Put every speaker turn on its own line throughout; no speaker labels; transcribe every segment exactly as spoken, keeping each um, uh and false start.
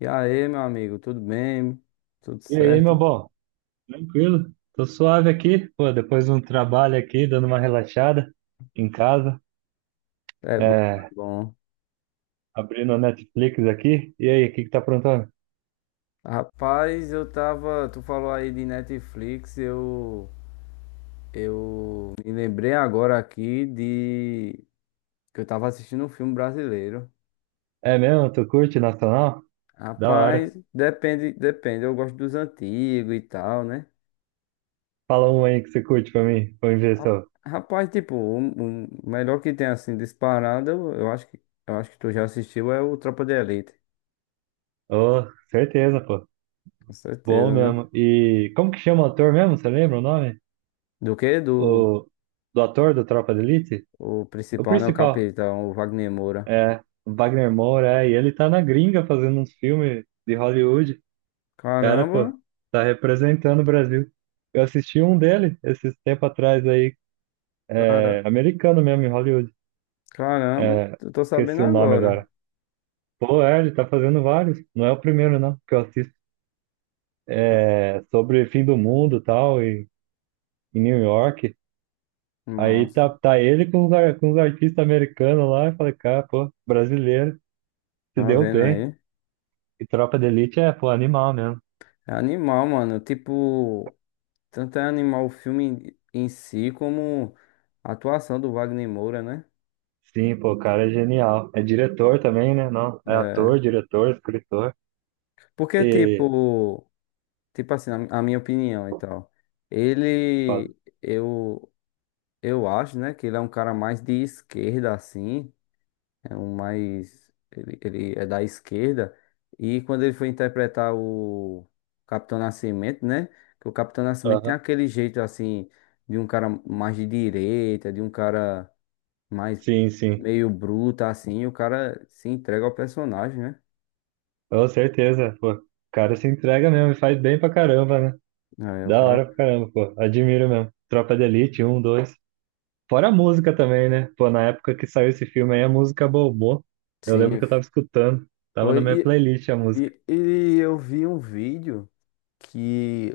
E aí, meu amigo, tudo bem? Tudo
E aí, meu
certo?
bom? Tranquilo? Tô suave aqui, pô, depois de um trabalho aqui, dando uma relaxada em casa,
É bom,
é,
é bom.
abrindo a Netflix aqui. E aí, o que que tá aprontando?
Rapaz, eu tava. Tu falou aí de Netflix, eu. Eu me lembrei agora aqui de. Que eu tava assistindo um filme brasileiro.
É mesmo? Tu curte Nacional? Da hora.
Rapaz, depende, depende. Eu gosto dos antigos e tal, né?
Fala um aí que você curte pra mim, pra mim ver se
Ra-
eu...
Rapaz, tipo, o um, melhor que tem assim disparado, eu, eu acho que. Eu acho que tu já assistiu é o Tropa de Elite.
Ô, certeza, pô.
Com
Bom
certeza, né?
mesmo. E como que chama o ator mesmo? Você lembra o nome?
Do quê? Do.
O... Do ator do Tropa de Elite?
O
O
principal, né? O
principal.
capitão, o Wagner Moura.
É, Wagner Moura, é, e ele tá na gringa fazendo uns filmes de Hollywood. Cara,
Caramba,
pô, tá representando o Brasil. Eu assisti um dele esses tempo atrás aí, é,
cara,
americano mesmo, em Hollywood.
caramba,
É,
eu tô sabendo
esqueci o nome
agora.
agora. Pô, é, ele tá fazendo vários. Não é o primeiro, não, que eu assisto.
Ah,
É, sobre fim do mundo e tal, e, em New York. Aí
massa,
tá, tá ele com os, ar- com os artistas americanos lá. Eu falei, cara, pô, brasileiro, se
tá
deu
vendo
bem.
aí?
E Tropa de Elite é, pô, animal mesmo.
É animal, mano. Tipo, tanto é animal o filme em si, como a atuação do Wagner Moura, né?
Sim, pô, o cara é genial. É diretor também, né? Não, é ator,
É,
diretor, escritor.
porque,
E
tipo, tipo assim, a a minha opinião e tal.
foda.
Ele, eu, eu acho, né, que ele é um cara mais de esquerda, assim. É um mais. Ele, ele é da esquerda. E quando ele foi interpretar o Capitão Nascimento, né? Que o Capitão Nascimento tem
Aham.
aquele jeito assim, de um cara mais de direita, de um cara mais
Sim, sim.
meio bruto, assim. E o cara se entrega ao personagem, né?
Com certeza, pô. O cara se entrega mesmo e faz bem pra caramba, né?
É, o
Da hora pra
cara.
caramba, pô. Admiro mesmo. Tropa de Elite, um, dois. Fora a música também, né? Pô, na época que saiu esse filme aí, a música bombou. Eu lembro que
Sim,
eu tava escutando. Tava na
foi.
minha
E,
playlist a música.
e, e eu vi um vídeo que,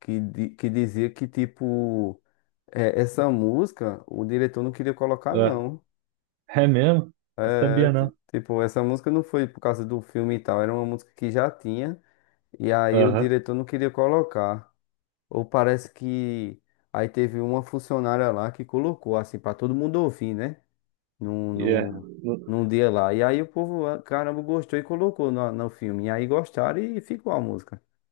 que, di- que dizia que, tipo, é, essa música o diretor não queria colocar,
Ah,
não.
é mesmo? Não
É,
sabia,
ti-
não.
tipo, essa música não foi por causa do filme e tal, era uma música que já tinha, e aí o
Aham.
diretor não queria colocar. Ou parece que aí teve uma funcionária lá que colocou, assim, pra todo mundo ouvir, né? Num,
E é.
num,
Não,
num dia lá. E aí o povo, ah, caramba, gostou e colocou no, no filme. E aí gostaram e ficou a música.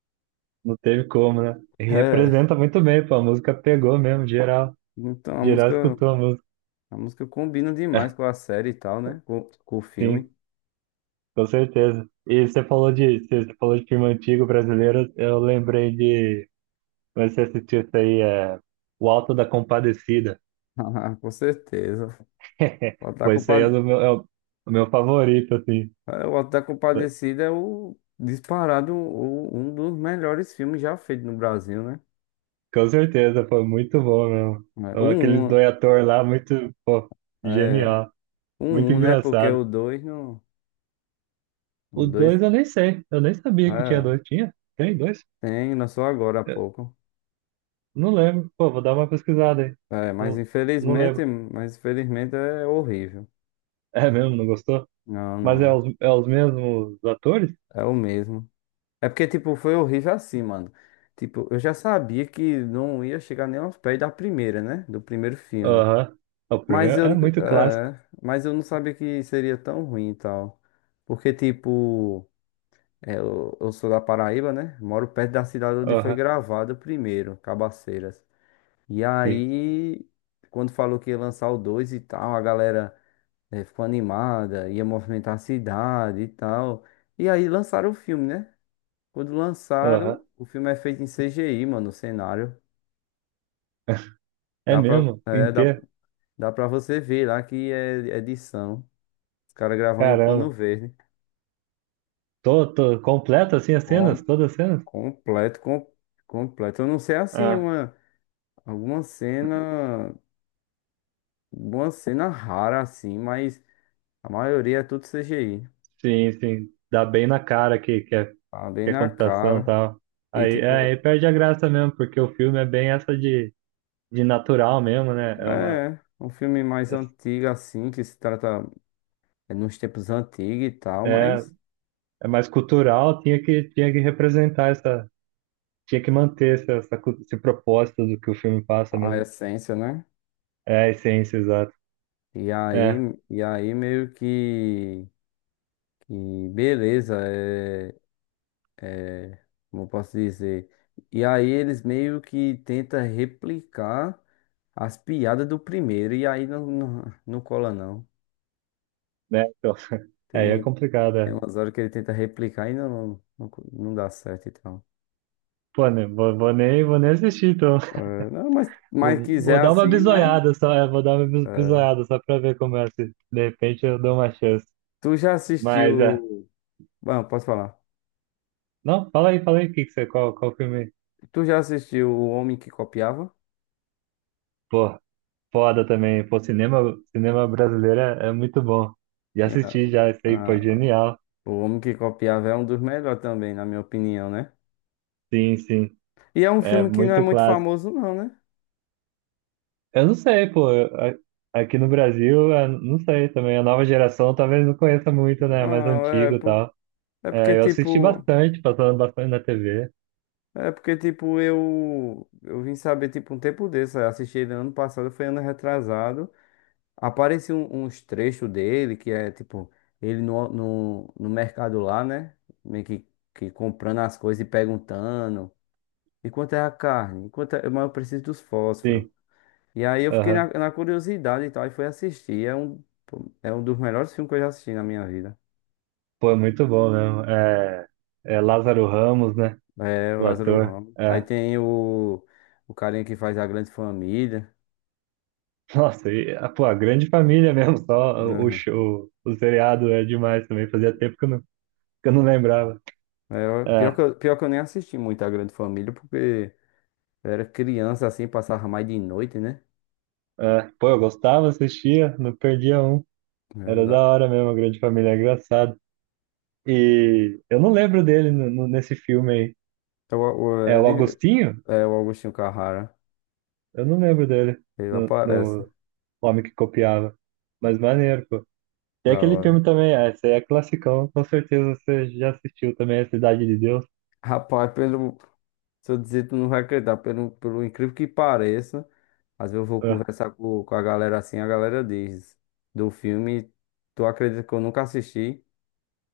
não teve como, né? E
É,
representa muito bem, pô. A música pegou mesmo, geral.
então a
Geral
música,
escutou a música.
a música combina demais com a série e tal, né? Com, com o
Sim.
filme.
Com certeza. E você falou de, você falou de filme antigo brasileiro, eu lembrei de, mas você assistiu isso aí, é O Alto da Compadecida.
Com certeza. Pode estar
Foi isso aí é o
culpado.
meu, é o o meu favorito, assim.
Ah, O Auto da Compadecida é o disparado o- um dos melhores filmes já feitos no Brasil, né?
Com certeza, foi muito bom mesmo.
É, o
Então, aqueles
um,
dois atores lá, muito, pô,
é,
genial.
o
Muito
um, né? Porque
engraçado.
o dois não, o
O
dois
dois eu nem sei, eu nem sabia que tinha
é,
dois. Tinha? Tem dois?
tem, lançou agora há
Eu
pouco.
não lembro. Pô, vou dar uma pesquisada aí.
É, mas
Não, não
infelizmente,
lembro.
mas infelizmente é horrível.
É mesmo, não gostou?
Não,
Mas é
não,
os, é os mesmos atores?
é o mesmo. É porque tipo foi horrível assim, mano. Tipo, eu já sabia que não ia chegar nem aos pés da primeira, né? Do primeiro filme.
Aham. É o
Mas
primeiro é
eu,
muito clássico.
é, mas eu não sabia que seria tão ruim e tal. Porque, tipo, é, eu, eu sou da Paraíba, né? Moro perto da cidade onde foi
Aham,
gravado o primeiro, Cabaceiras. E
sim.
aí, quando falou que ia lançar o dois e tal, a galera é, ficou animada, ia movimentar a cidade e tal. E aí lançaram o filme, né? Quando lançaram,
Aham.
o filme é feito em C G I, mano, o cenário.
É
Dá pra,
mesmo?
é, dá,
Inteiro?
dá pra você ver lá que é é edição. Os caras gravam em um pano
Caramba.
verde.
Tô, tô completo assim as cenas?
Com,
Todas as cenas?
completo, com, completo. Eu não sei assim,
Ah,
uma, alguma cena, alguma cena rara assim, mas a maioria é tudo C G I.
sim, sim. Dá bem na cara que, que, é,
Tá bem
que é
na
computação e
cara.
tal.
E
Aí, é,
tipo,
aí perde a graça mesmo, porque o filme é bem essa de, de natural mesmo, né? É uma,
é um filme mais antigo assim, que se trata é, nos tempos antigos e tal,
é,
mas
é mais cultural, tinha que, tinha que representar essa, tinha que manter essa, essa, cu- esse propósito do que o filme passa
a
mesmo.
essência, né?
É, a essência, exato.
E aí,
É,
e aí meio que, que beleza, é como eu posso dizer. E aí eles meio que tentam replicar as piadas do primeiro, e aí não, não, não cola não.
né? Então, aí é
Tem,
complicado,
tem
é.
umas horas que ele tenta replicar e não, não, não dá certo e tal.
Pô, né, vou, vou nem, vou nem assistir, então.
É, não, mas, mas
Vou, vou
quiser
dar uma
assim, mas.
bisoiada só, é, vou dar uma bis-
É.
bisoiada só pra ver como é. Se de repente eu dou uma chance.
Tu já
Mas, é.
assistiu. Bom, posso falar.
Não, fala aí, fala aí, o que que você, qual, qual filme?
Tu já assistiu O Homem que Copiava?
Pô, foda também. Pô, cinema, cinema brasileiro é, é muito bom. Já
Ah,
assisti, já, isso aí, pô,
ah,
genial.
o Homem que Copiava é um dos melhores também, na minha opinião, né?
Sim, sim.
E é um
É
filme que não é
muito
muito
clássico.
famoso, não, né?
Eu não sei, pô. A- Aqui no Brasil, é, não sei também. A nova geração talvez não conheça muito, né? Mais
Não, é.
antigo e tal.
É porque,
É, eu assisti
tipo,
bastante, passando bastante na T V.
é porque, tipo, eu, eu vim saber, tipo, um tempo desse, eu assisti ele ano passado, foi ano retrasado, apareceu um- uns trechos dele, que é, tipo, ele no, no, no mercado lá, né, meio que, que comprando as coisas e perguntando, e quanto é a carne, e quanto é, mas eu preciso dos fósforos,
Sim.
e aí eu fiquei na,
Aham.
na curiosidade e tal, e fui assistir, é um, pô, é um dos melhores filmes que eu já assisti na minha vida,
Pô, é muito bom mesmo. É, é Lázaro Ramos, né?
é o
O
Lázaro
ator.
Ramos, aí
É.
tem o, o carinha que faz a grande família.
Nossa, e, ah, pô, a grande família mesmo, só o,
Aham.
show, o seriado é demais também. Fazia tempo que eu não, que eu não lembrava.
É, eu- pior
É,
que eu, pior que eu nem assisti muito a Grande Família, porque eu era criança assim, passava mais de noite, né?
é. Pô, eu gostava, assistia, não perdia um.
É,
Era da
da-
hora mesmo, a grande família, é engraçado. E eu não lembro dele no, no- nesse filme aí.
é o, o-
É o
ele,
Agostinho?
é o Agostinho Carrara.
Eu não lembro dele
Ele
no,
aparece.
no Homem que Copiava. Mas maneiro, pô. E
Da
aquele
hora.
filme também, é, esse aí é classicão, com certeza você já assistiu também, A Cidade de Deus.
Rapaz, pelo. Se eu dizer, tu não vai acreditar, pelo, pelo incrível que pareça. Às vezes eu vou
É.
conversar com, com a galera assim, a galera diz do filme, tu acredita que eu nunca assisti?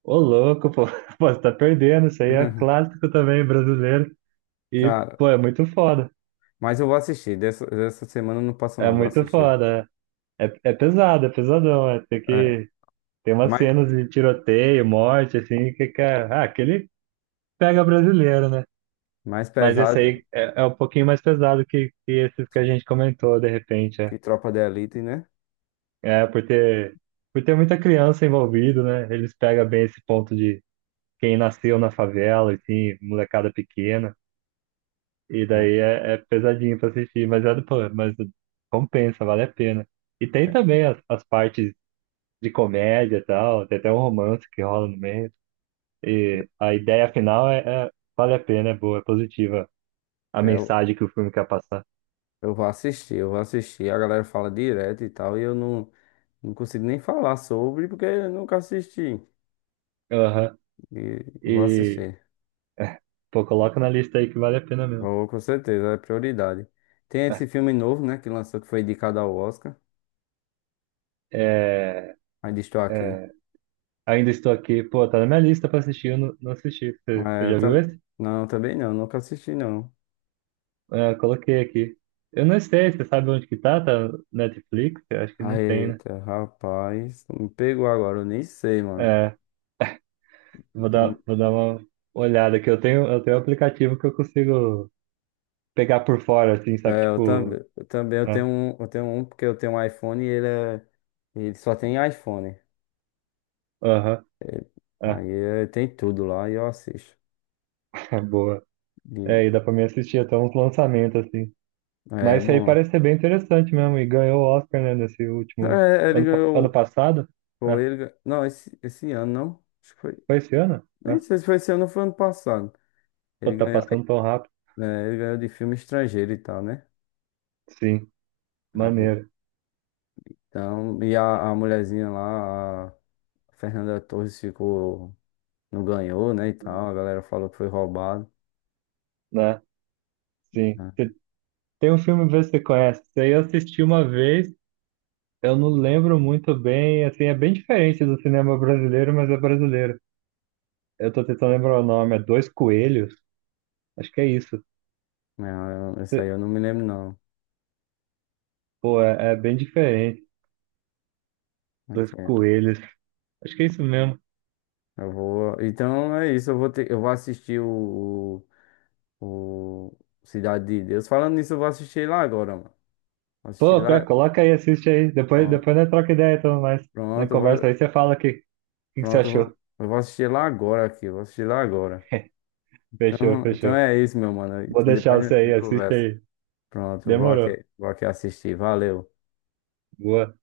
Ô louco, pô. Pô, você tá perdendo, isso aí é clássico também, brasileiro. E,
Cara,
pô, é muito foda.
mas eu vou assistir. Dessa, dessa semana eu não passa
É
não, vou
muito
assistir.
foda. É, é é pesado, é pesadão. É, tem
É,
que. Tem umas
mas,
cenas de tiroteio, morte, assim, que, cara. Ah, aquele pega brasileiro, né?
mais
Mas esse
pesado
aí é, é um pouquinho mais pesado que, que esses que a gente comentou, de repente. É,
que Tropa da Elite, né?
é por ter, por ter muita criança envolvida, né? Eles pegam bem esse ponto de quem nasceu na favela, assim, molecada pequena. E daí é, é pesadinho pra assistir, mas, é, do- pô, mas compensa, vale a pena. E tem também as, as partes de comédia e tal, tem até um romance que rola no meio. E a ideia final é, é- vale a pena, é boa, é positiva a
É, Eu,
mensagem que o filme quer passar.
eu vou assistir, eu vou assistir. A galera fala direto e tal, e eu não, não consigo nem falar sobre porque eu nunca assisti.
Aham.
E vou assistir.
Pô, coloca na lista aí que vale a pena mesmo.
Vou, com certeza, é prioridade. Tem esse filme novo, né, que lançou, que foi indicado ao Oscar.
É,
Ainda estou aqui.
é, ainda estou aqui. Pô, tá na minha lista pra assistir, eu não, não assisti. Você, você
É, eu
já viu
tam...
esse?
Não, também não, nunca assisti não.
É, coloquei aqui. Eu não sei, você sabe onde que tá? Tá no Netflix? Eu acho que
Ah,
não tem, né?
eita, rapaz, me pegou agora, eu nem sei, mano.
É, vou
Então,
dar, vou dar uma olhada aqui. Eu tenho, eu tenho um aplicativo que eu consigo pegar por fora, assim, sabe?
é, eu também,
Tipo,
eu também eu
né?
tenho um, eu tenho um porque eu tenho um iPhone e ele é, ele só tem iPhone.
Aham,
É,
ah,
aí é, tem tudo lá e eu assisto.
boa.
E
É, e dá pra mim assistir até uns lançamentos, assim.
é
Mas isso aí
bom.
parece ser bem interessante mesmo. E ganhou o Oscar, né, nesse último.
É, ele
Ano, pa- ano
ganhou,
passado?
ou
É,
ele, gan- não, esse, esse ano não, acho que foi,
foi esse ano?
nem
É,
sei se foi esse ano ou foi ano passado.
só
Ele
tá
ganhou, é,
passando tão rápido.
ele ganhou de filme estrangeiro e tal, né?
Sim,
Aí,
maneiro,
então, e a, a mulherzinha lá, a Fernanda Torres ficou, não ganhou, né, e tal, a galera falou que foi roubado.
né? Sim.
Né?
Te- Tem um filme, vê se você conhece. Isso aí eu assisti uma vez, eu não lembro muito bem. Assim, é bem diferente do cinema brasileiro, mas é brasileiro. Eu tô tentando lembrar o nome. É Dois Coelhos? Acho que é isso.
Não, eu- isso
Cê-
aí eu não me lembro, não.
Pô, é, é bem diferente.
Mas,
Dois
é,
Coelhos. Acho que é isso mesmo.
eu vou. Então é isso, eu vou ter... eu vou assistir o, o, o Cidade de Deus. Falando nisso, eu vou assistir lá agora, mano. Vou assistir
Pô, é,
lá.
coloca aí, assiste aí. Depois,
Ó,
depois nós troca ideia, então, mais. Na
pronto, eu
conversa aí
vou...
você fala o que, o que, que você
pronto, eu
achou.
vou... eu vou assistir lá agora aqui. Eu vou assistir lá agora.
Fechou,
Então, então
fechou.
é isso, meu mano.
Vou
Então
deixar
depois a
você aí,
gente
assiste
conversa.
aí.
Pronto, eu vou
Demorou.
aqui, vou aqui assistir. Valeu.
Boa.